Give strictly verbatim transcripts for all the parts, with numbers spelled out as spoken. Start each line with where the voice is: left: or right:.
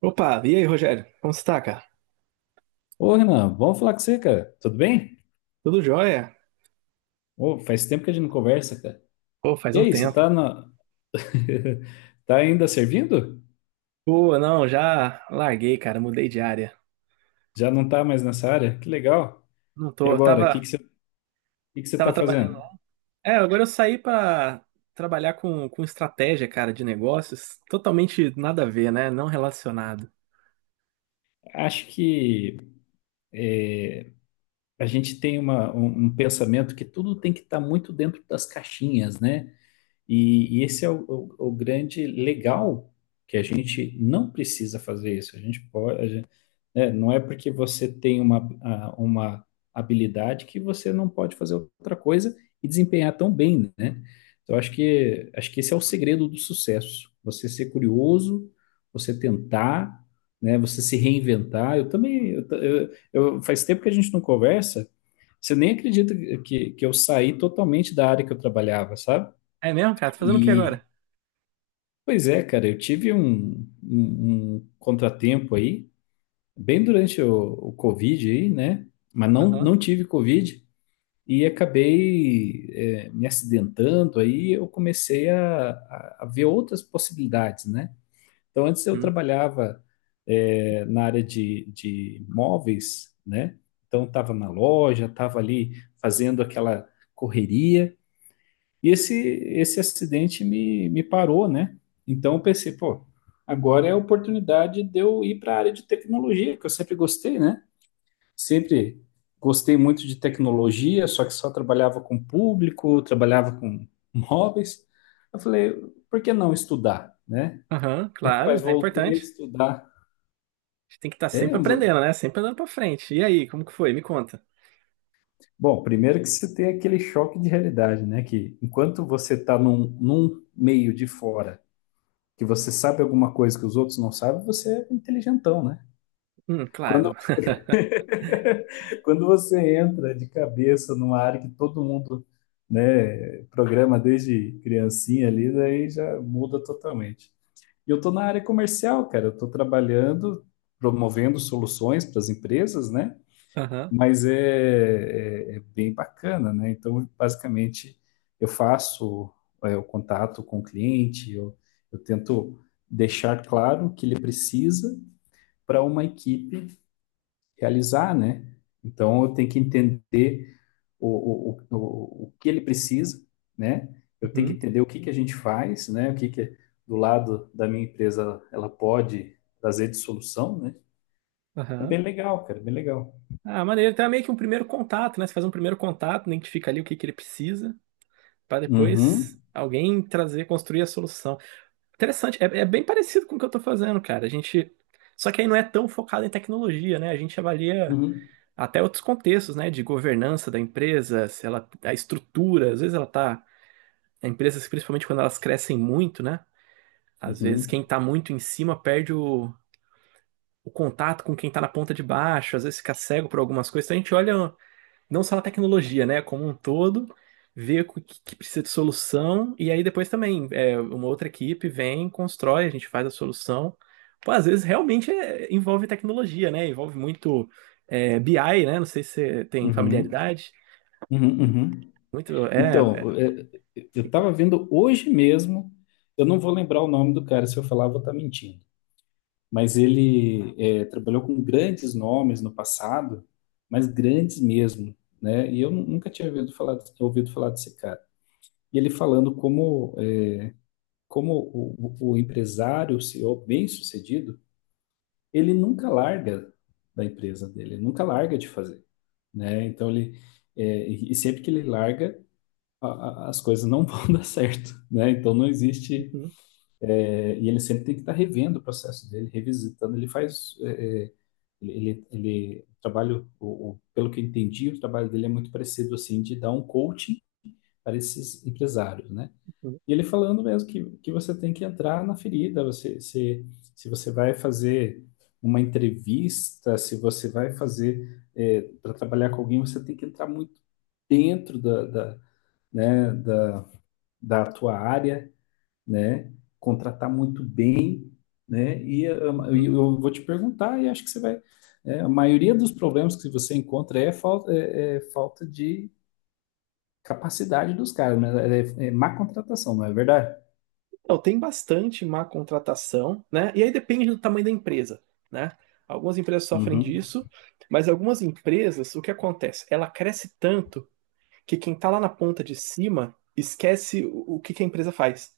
right: Opa, e aí, Rogério? Como você tá, cara?
left: Ô, Renan, bom falar com você, cara. Tudo bem?
right: Tudo jóia?
left: Ô, faz tempo que a gente não conversa, cara.
right: Pô, faz
left: E
right: um
left: aí, você
right: tempo.
left: tá na... tá ainda servindo?
right: Pô, não, já larguei, cara, mudei de área.
left: Já não tá mais nessa área? Que legal.
right: Não
left: E
right: tô,
left: agora, o
right: tava,
left: que que você, o que que você
right: tava
left: tá
right: trabalhando.
left: fazendo?
right: É, agora eu saí pra trabalhar com, com estratégia, cara, de negócios. Totalmente nada a ver, né? Não relacionado.
left: Acho que a gente tem uma, um, um pensamento que tudo tem que estar muito dentro das caixinhas, né? E, e esse é o, o- o grande legal que a gente não precisa fazer isso. A gente pode, né? Não é porque você tem uma, a- uma habilidade que você não pode fazer outra coisa e desempenhar tão bem, né? Então, acho que, acho que esse é o segredo do sucesso. Você ser curioso, você tentar, né? Você se reinventar. Eu também, eu, ta- eu, eu- faz tempo que a gente não conversa. Você nem acredita que, que eu saí totalmente da área que eu trabalhava, sabe?
right: É mesmo, cara? Tá fazendo o que
left: E,
right: agora?
left: pois é, cara, eu tive um, um, um contratempo aí bem durante o, o Covid aí, né? Mas não,
right: Aham,
left: não tive Covid e acabei, é, me acidentando, aí eu comecei a, a- a ver outras possibilidades, né? Então, antes eu
right: hum,
left: trabalhava, é, na área de, de móveis, né? Então, estava na loja, estava ali fazendo aquela correria, e esse, esse acidente me, me parou, né? Então, eu pensei, pô, agora é a oportunidade de eu ir para a área de tecnologia, que eu sempre gostei, né? Sempre gostei muito de tecnologia, só que só trabalhava com público, trabalhava com móveis. Eu falei, por que não estudar, né?
right: aham,
left: E,
right: claro,
left: rapaz,
right: é
left: voltei a
right: importante.
left: estudar.
right: A gente tem que estar
left: É,
right: sempre aprendendo, né? Sempre andando pra frente. E aí, como que foi? Me conta.
left: bom, primeiro que você tem aquele choque de realidade, né? Que enquanto você está num, num meio de fora, que você sabe alguma coisa que os outros não sabem, você é inteligentão, né?
right: Hum,
left: Quando
right: claro.
left: quando você entra de cabeça numa área que todo mundo, né, programa desde criancinha ali, daí já muda totalmente. E eu estou na área comercial, cara. Eu estou trabalhando, promovendo soluções para as empresas, né?
right: Aham,
left: Mas é, é- é bem bacana, né? Então, basicamente, eu faço, é, o contato com o cliente, eu, eu tento deixar claro o que ele precisa para uma equipe realizar, né? Então, eu tenho que entender o, o, o, o que ele precisa, né? Eu tenho que
right: uhum,
left: entender o que que a gente faz, né? O que que do lado da minha empresa ela pode trazer de solução, né? É
right: aham.
left: bem legal, cara, bem legal.
right: Ah, maneiro. Então é meio que um primeiro contato, né? Você faz um primeiro contato, identifica ali o que que ele precisa, para depois
left: Uhum,
right: alguém trazer, construir a solução. Interessante. É, é bem parecido com o que eu tô fazendo, cara. A gente. Só que aí não é tão focado em tecnologia, né? A gente avalia
left: uhum,
right: até outros contextos, né? De governança da empresa, se ela, a estrutura. Às vezes ela tá. Empresas, principalmente quando elas crescem muito, né? Às vezes
left: uhum,
right: quem tá muito em cima perde o, o contato com quem tá na ponta de baixo, às vezes fica cego por algumas coisas. Então a gente olha. Não só na tecnologia, né, como um todo, ver o que, que precisa de solução, e aí depois também é, uma outra equipe vem, constrói, a gente faz a solução. Pô, às vezes realmente é- envolve tecnologia, né? Envolve muito é, B I, né? Não sei se você tem
left: uhum,
right: familiaridade.
left: uhum, uhum.
right: Muito, é,
left: Então,
right: é-
left: é, eu estava vendo hoje mesmo, eu não vou lembrar o nome do cara, se eu falar, eu vou estar mentindo. Mas ele, é, trabalhou com grandes nomes no passado, mas grandes mesmo, né? E eu nu- nunca tinha ouvido falar, ouvido falar desse cara. E ele falando como, é, como o, o- o empresário, o C E O bem-sucedido, ele nunca larga da empresa dele, ele nunca larga de fazer, né? Então ele, é, e e sempre que ele larga, a- a- as coisas não vão dar certo, né? Então não existe.
right: Uhum,
left: É, e ele sempre tem que estar revendo o processo dele, revisitando. Ele faz, é, é, ele, ele, o trabalho, o, o- pelo que eu entendi, o trabalho dele é muito parecido assim, de dar um coaching para esses empresários, né?
right: uhum,
left: E ele falando mesmo que, que você tem que entrar na ferida. Você, se, se você vai fazer uma entrevista, se você vai fazer, é, para trabalhar com alguém, você tem que entrar muito dentro da, da, né, da, da tua área, né? Contratar muito bem, né? E ah, e
right: uhum.
left: eu vou te perguntar, e acho que você vai. é, a maioria dos problemas que você encontra é falta, é, é falta de capacidade dos caras, né? É, é má contratação, não é verdade?
right: Então, tem bastante má contratação, né? E aí depende do tamanho da empresa, né? Algumas empresas sofrem
left: Uhum.
right: disso, mas algumas empresas, o que acontece? Ela cresce tanto que quem está lá na ponta de cima esquece o, o que, que a empresa faz,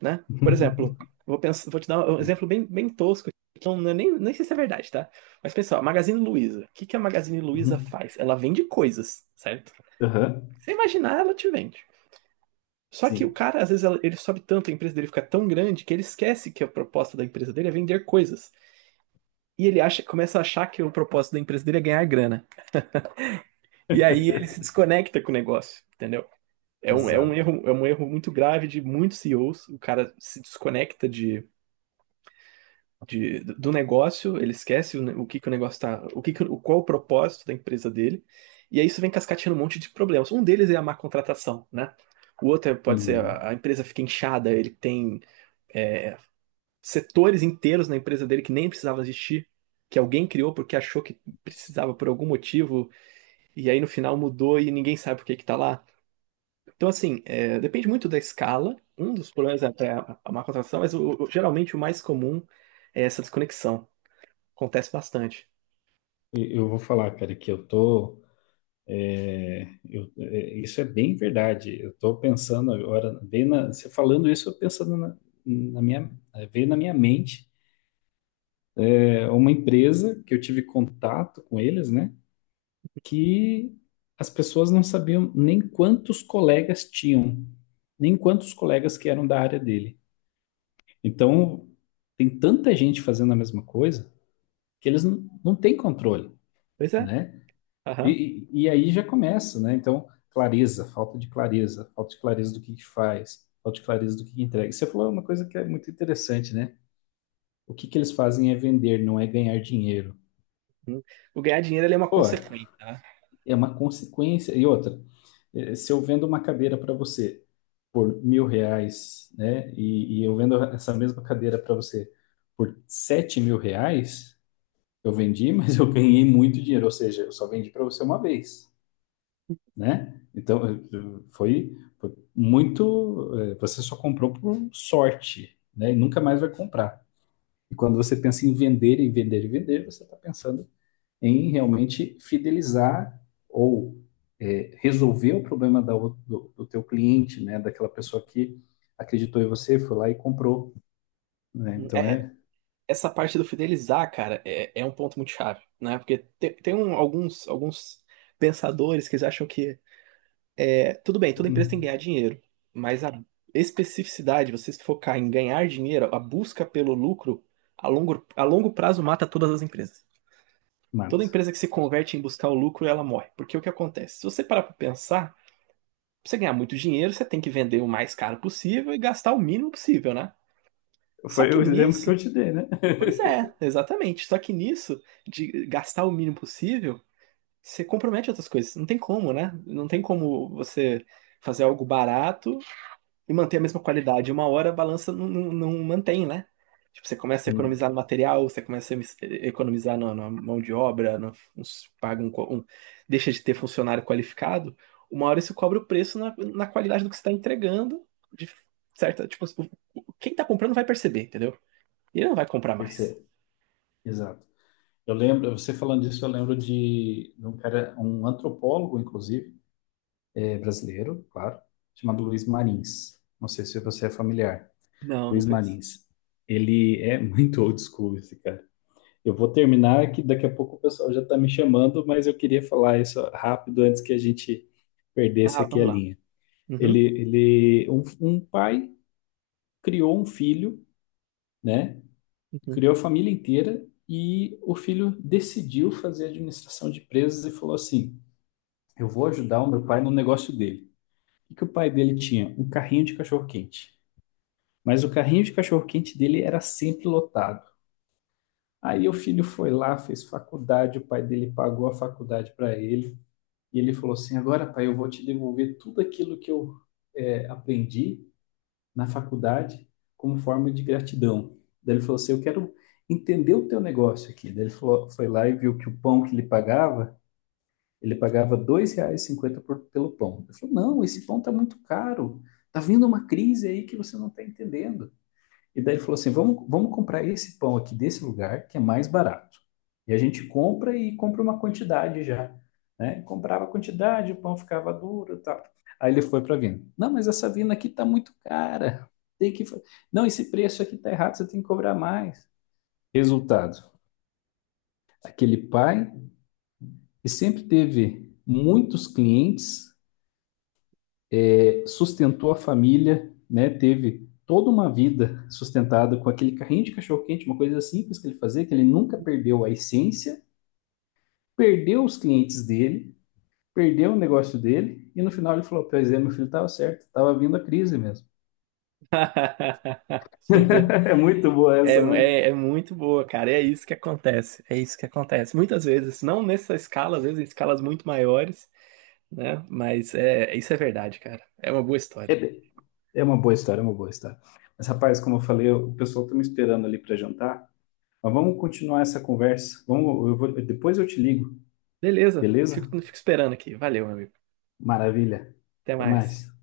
right: né? Por exemplo, vou, pensar, vou te dar um
left: Sim.
right: exemplo bem, bem tosco, que eu não- é nem, nem sei se é verdade, tá? Mas pessoal, a Magazine Luiza. O que, que a Magazine Luiza
left: Uhum.
right: faz? Ela vende coisas, certo?
left: Aham.
right: Você imaginar, ela te vende. Só que o
left: Sim.
right: cara, às vezes, ele sobe tanto, a empresa dele fica tão grande que ele esquece que a proposta da empresa dele é vender coisas. E ele acha, começa a achar que o propósito da empresa dele é ganhar grana. E aí ele se desconecta com o negócio, entendeu? É um, é um
left: Exato.
right: erro, é um erro muito grave de muitos C E Os. O cara se desconecta de, de, do negócio, ele esquece o, ne- o que que o negócio tá, o que que, o- qual o propósito da empresa dele. E aí isso vem cascateando um monte de problemas. Um deles é a má contratação, né? O outro é- pode ser
left: Uhum.
right: a, a empresa fica inchada, ele tem é, setores inteiros na empresa dele que nem precisava existir, que alguém criou porque achou que precisava por algum motivo, e aí no final mudou e ninguém sabe por que que tá lá. Então, assim, é, depende muito da escala. Um dos problemas é até a a má contratação, mas o- o- geralmente o mais comum é essa desconexão. Acontece bastante.
left: E- Eu vou falar, cara, que eu tô. É, Eu- é, isso é bem verdade. Eu estou pensando agora, bem na- você falando isso, eu pensando na, na minha, eh, veio na minha mente, é, uma empresa que eu tive contato com eles, né? Que as pessoas não sabiam nem quantos colegas tinham, nem quantos colegas que eram da área dele. Então, tem tanta gente fazendo a mesma coisa que eles não, não têm controle,
right: Pois é.
left: né?
right: Aham.
left: E, e e aí já começa, né? Então, clareza, falta de clareza, falta de clareza do que que faz, falta de clareza do que que entrega. Você falou uma coisa que é muito interessante, né? O que que eles fazem é vender, não é ganhar dinheiro.
right: Hum. O ganhar dinheiro ele é uma
left: Pô,
right: consequência, né?
left: é uma consequência. E outra, eh, se eu vendo uma cadeira para você por mil reais, né? E, e eu vendo essa mesma cadeira para você por sete mil reais, eu vendi, mas eu ganhei muito dinheiro. Ou seja, eu só vendi para você uma vez, né? Então, eh, foi, foi muito. eh, Você só comprou por sorte, né? E nunca mais vai comprar. E quando você pensa em vender e vender e vender, você está pensando em realmente fidelizar ou eh, resolver o problema da ou- do, do teu cliente, né? Daquela pessoa que acreditou em você, foi lá e comprou, né?
right: Uhum.
left: Então
right: É,
left: é.
right: essa parte do fidelizar, cara, é, é um ponto muito chave, né? Porque tem, tem um- alguns, alguns pensadores que eles acham que é, tudo bem, toda empresa tem que
left: hum,
right: ganhar dinheiro, mas a especificidade, você se focar em ganhar dinheiro, a busca pelo lucro, a longo, a longo prazo mata todas as empresas. Toda
left: Mato.
right: empresa que se converte em buscar o lucro, ela morre. Porque o que acontece? Se você parar para pensar, pra você ganhar muito dinheiro, você tem que vender o mais caro possível e gastar o mínimo possível, né? Só
left: Foi
right: que
left: o exemplo que
right: nisso,
left: eu te dei, né?
right: pois é, exatamente. Só que nisso, de gastar o mínimo possível, você compromete outras coisas. Não tem como, né? Não tem como você fazer algo barato e manter a mesma qualidade. Uma hora a balança não, não, não mantém, né? Tipo, você começa a
left: Não,
right: economizar no material, você começa a emis- economizar na, na mão de obra, no, uns- paga um, co- um- deixa de ter funcionário qualificado. Uma hora isso cobra o preço na, na qualidade do que você está entregando, de certa, tipo, o- o- quem está comprando vai perceber, entendeu? E ele não vai comprar
left: por
right: mais.
left: ser. Exato. Eu lembro, você falando disso, eu lembro de, de um cara, um antropólogo, inclusive, é, brasileiro, claro, chamado Luiz Marins. Não sei se você é familiar.
right: Não, não
left: Luiz
right: penso.
left: Marins. Ele é muito old school, esse cara. Eu vou terminar, que daqui a pouco o pessoal já está me chamando, mas eu queria falar isso rápido antes que a gente perdesse
right: Ah,
left: aqui a
right: vamos lá.
left: linha. Ele,
right: Uhum,
left: ele, um, um pai criou um filho, né?
right: uhum.
left: Criou a família inteira e o filho decidiu fazer administração de empresas e falou assim: eu vou ajudar o meu pai no negócio dele. O que o pai dele tinha? Um carrinho de cachorro-quente. Mas o carrinho de cachorro-quente dele era sempre lotado. Aí o filho foi lá, fez faculdade, o pai dele pagou a faculdade para ele. E ele falou assim: agora, pai, eu vou te devolver tudo aquilo que eu, eh, aprendi na faculdade como forma de gratidão. Daí ele falou assim: eu quero entender o teu negócio aqui. Daí ele falou, foi lá e viu que o pão que ele pagava. Ele pagava dois reais e cinquenta pelo pão. Eu falei: não, esse pão está muito caro. Está vindo uma crise aí que você não está entendendo. E daí ele falou assim: vamos, vamos comprar esse pão aqui desse lugar, que é mais barato. E a gente compra e compra uma quantidade já. Né? Comprava a quantidade, o pão ficava duro e tal. Aí ele foi para a vina. Não, mas essa vina aqui está muito cara. Tem que... Não, esse preço aqui está errado, você tem que cobrar mais. Resultado, aquele pai que sempre teve muitos clientes sustentou a família, né? Teve toda uma vida sustentada com aquele carrinho de cachorro-quente, uma coisa simples que ele fazia, que ele nunca perdeu a essência, perdeu os clientes dele, perdeu o negócio dele, e no final ele falou: pois é, meu filho estava certo, estava vindo a crise mesmo.
right: Você vê, né?
left: É muito boa
right: É,
left: essa, né?
right: é, é muito boa, cara. É isso que acontece. É isso que acontece. Muitas vezes, não nessa escala, às vezes em escalas muito maiores, né? Mas é, isso é verdade, cara. É uma boa história.
left: É, é uma boa história, é uma boa história. Mas, rapaz, como eu falei, o pessoal tá me esperando ali para jantar. Mas vamos continuar essa conversa. Vamos, eu vou, depois eu te ligo,
right: Beleza,
left: beleza?
right: fico, fico esperando aqui. Valeu, meu amigo.
left: Maravilha.
right: Até
left: Até
right: mais.
left: mais.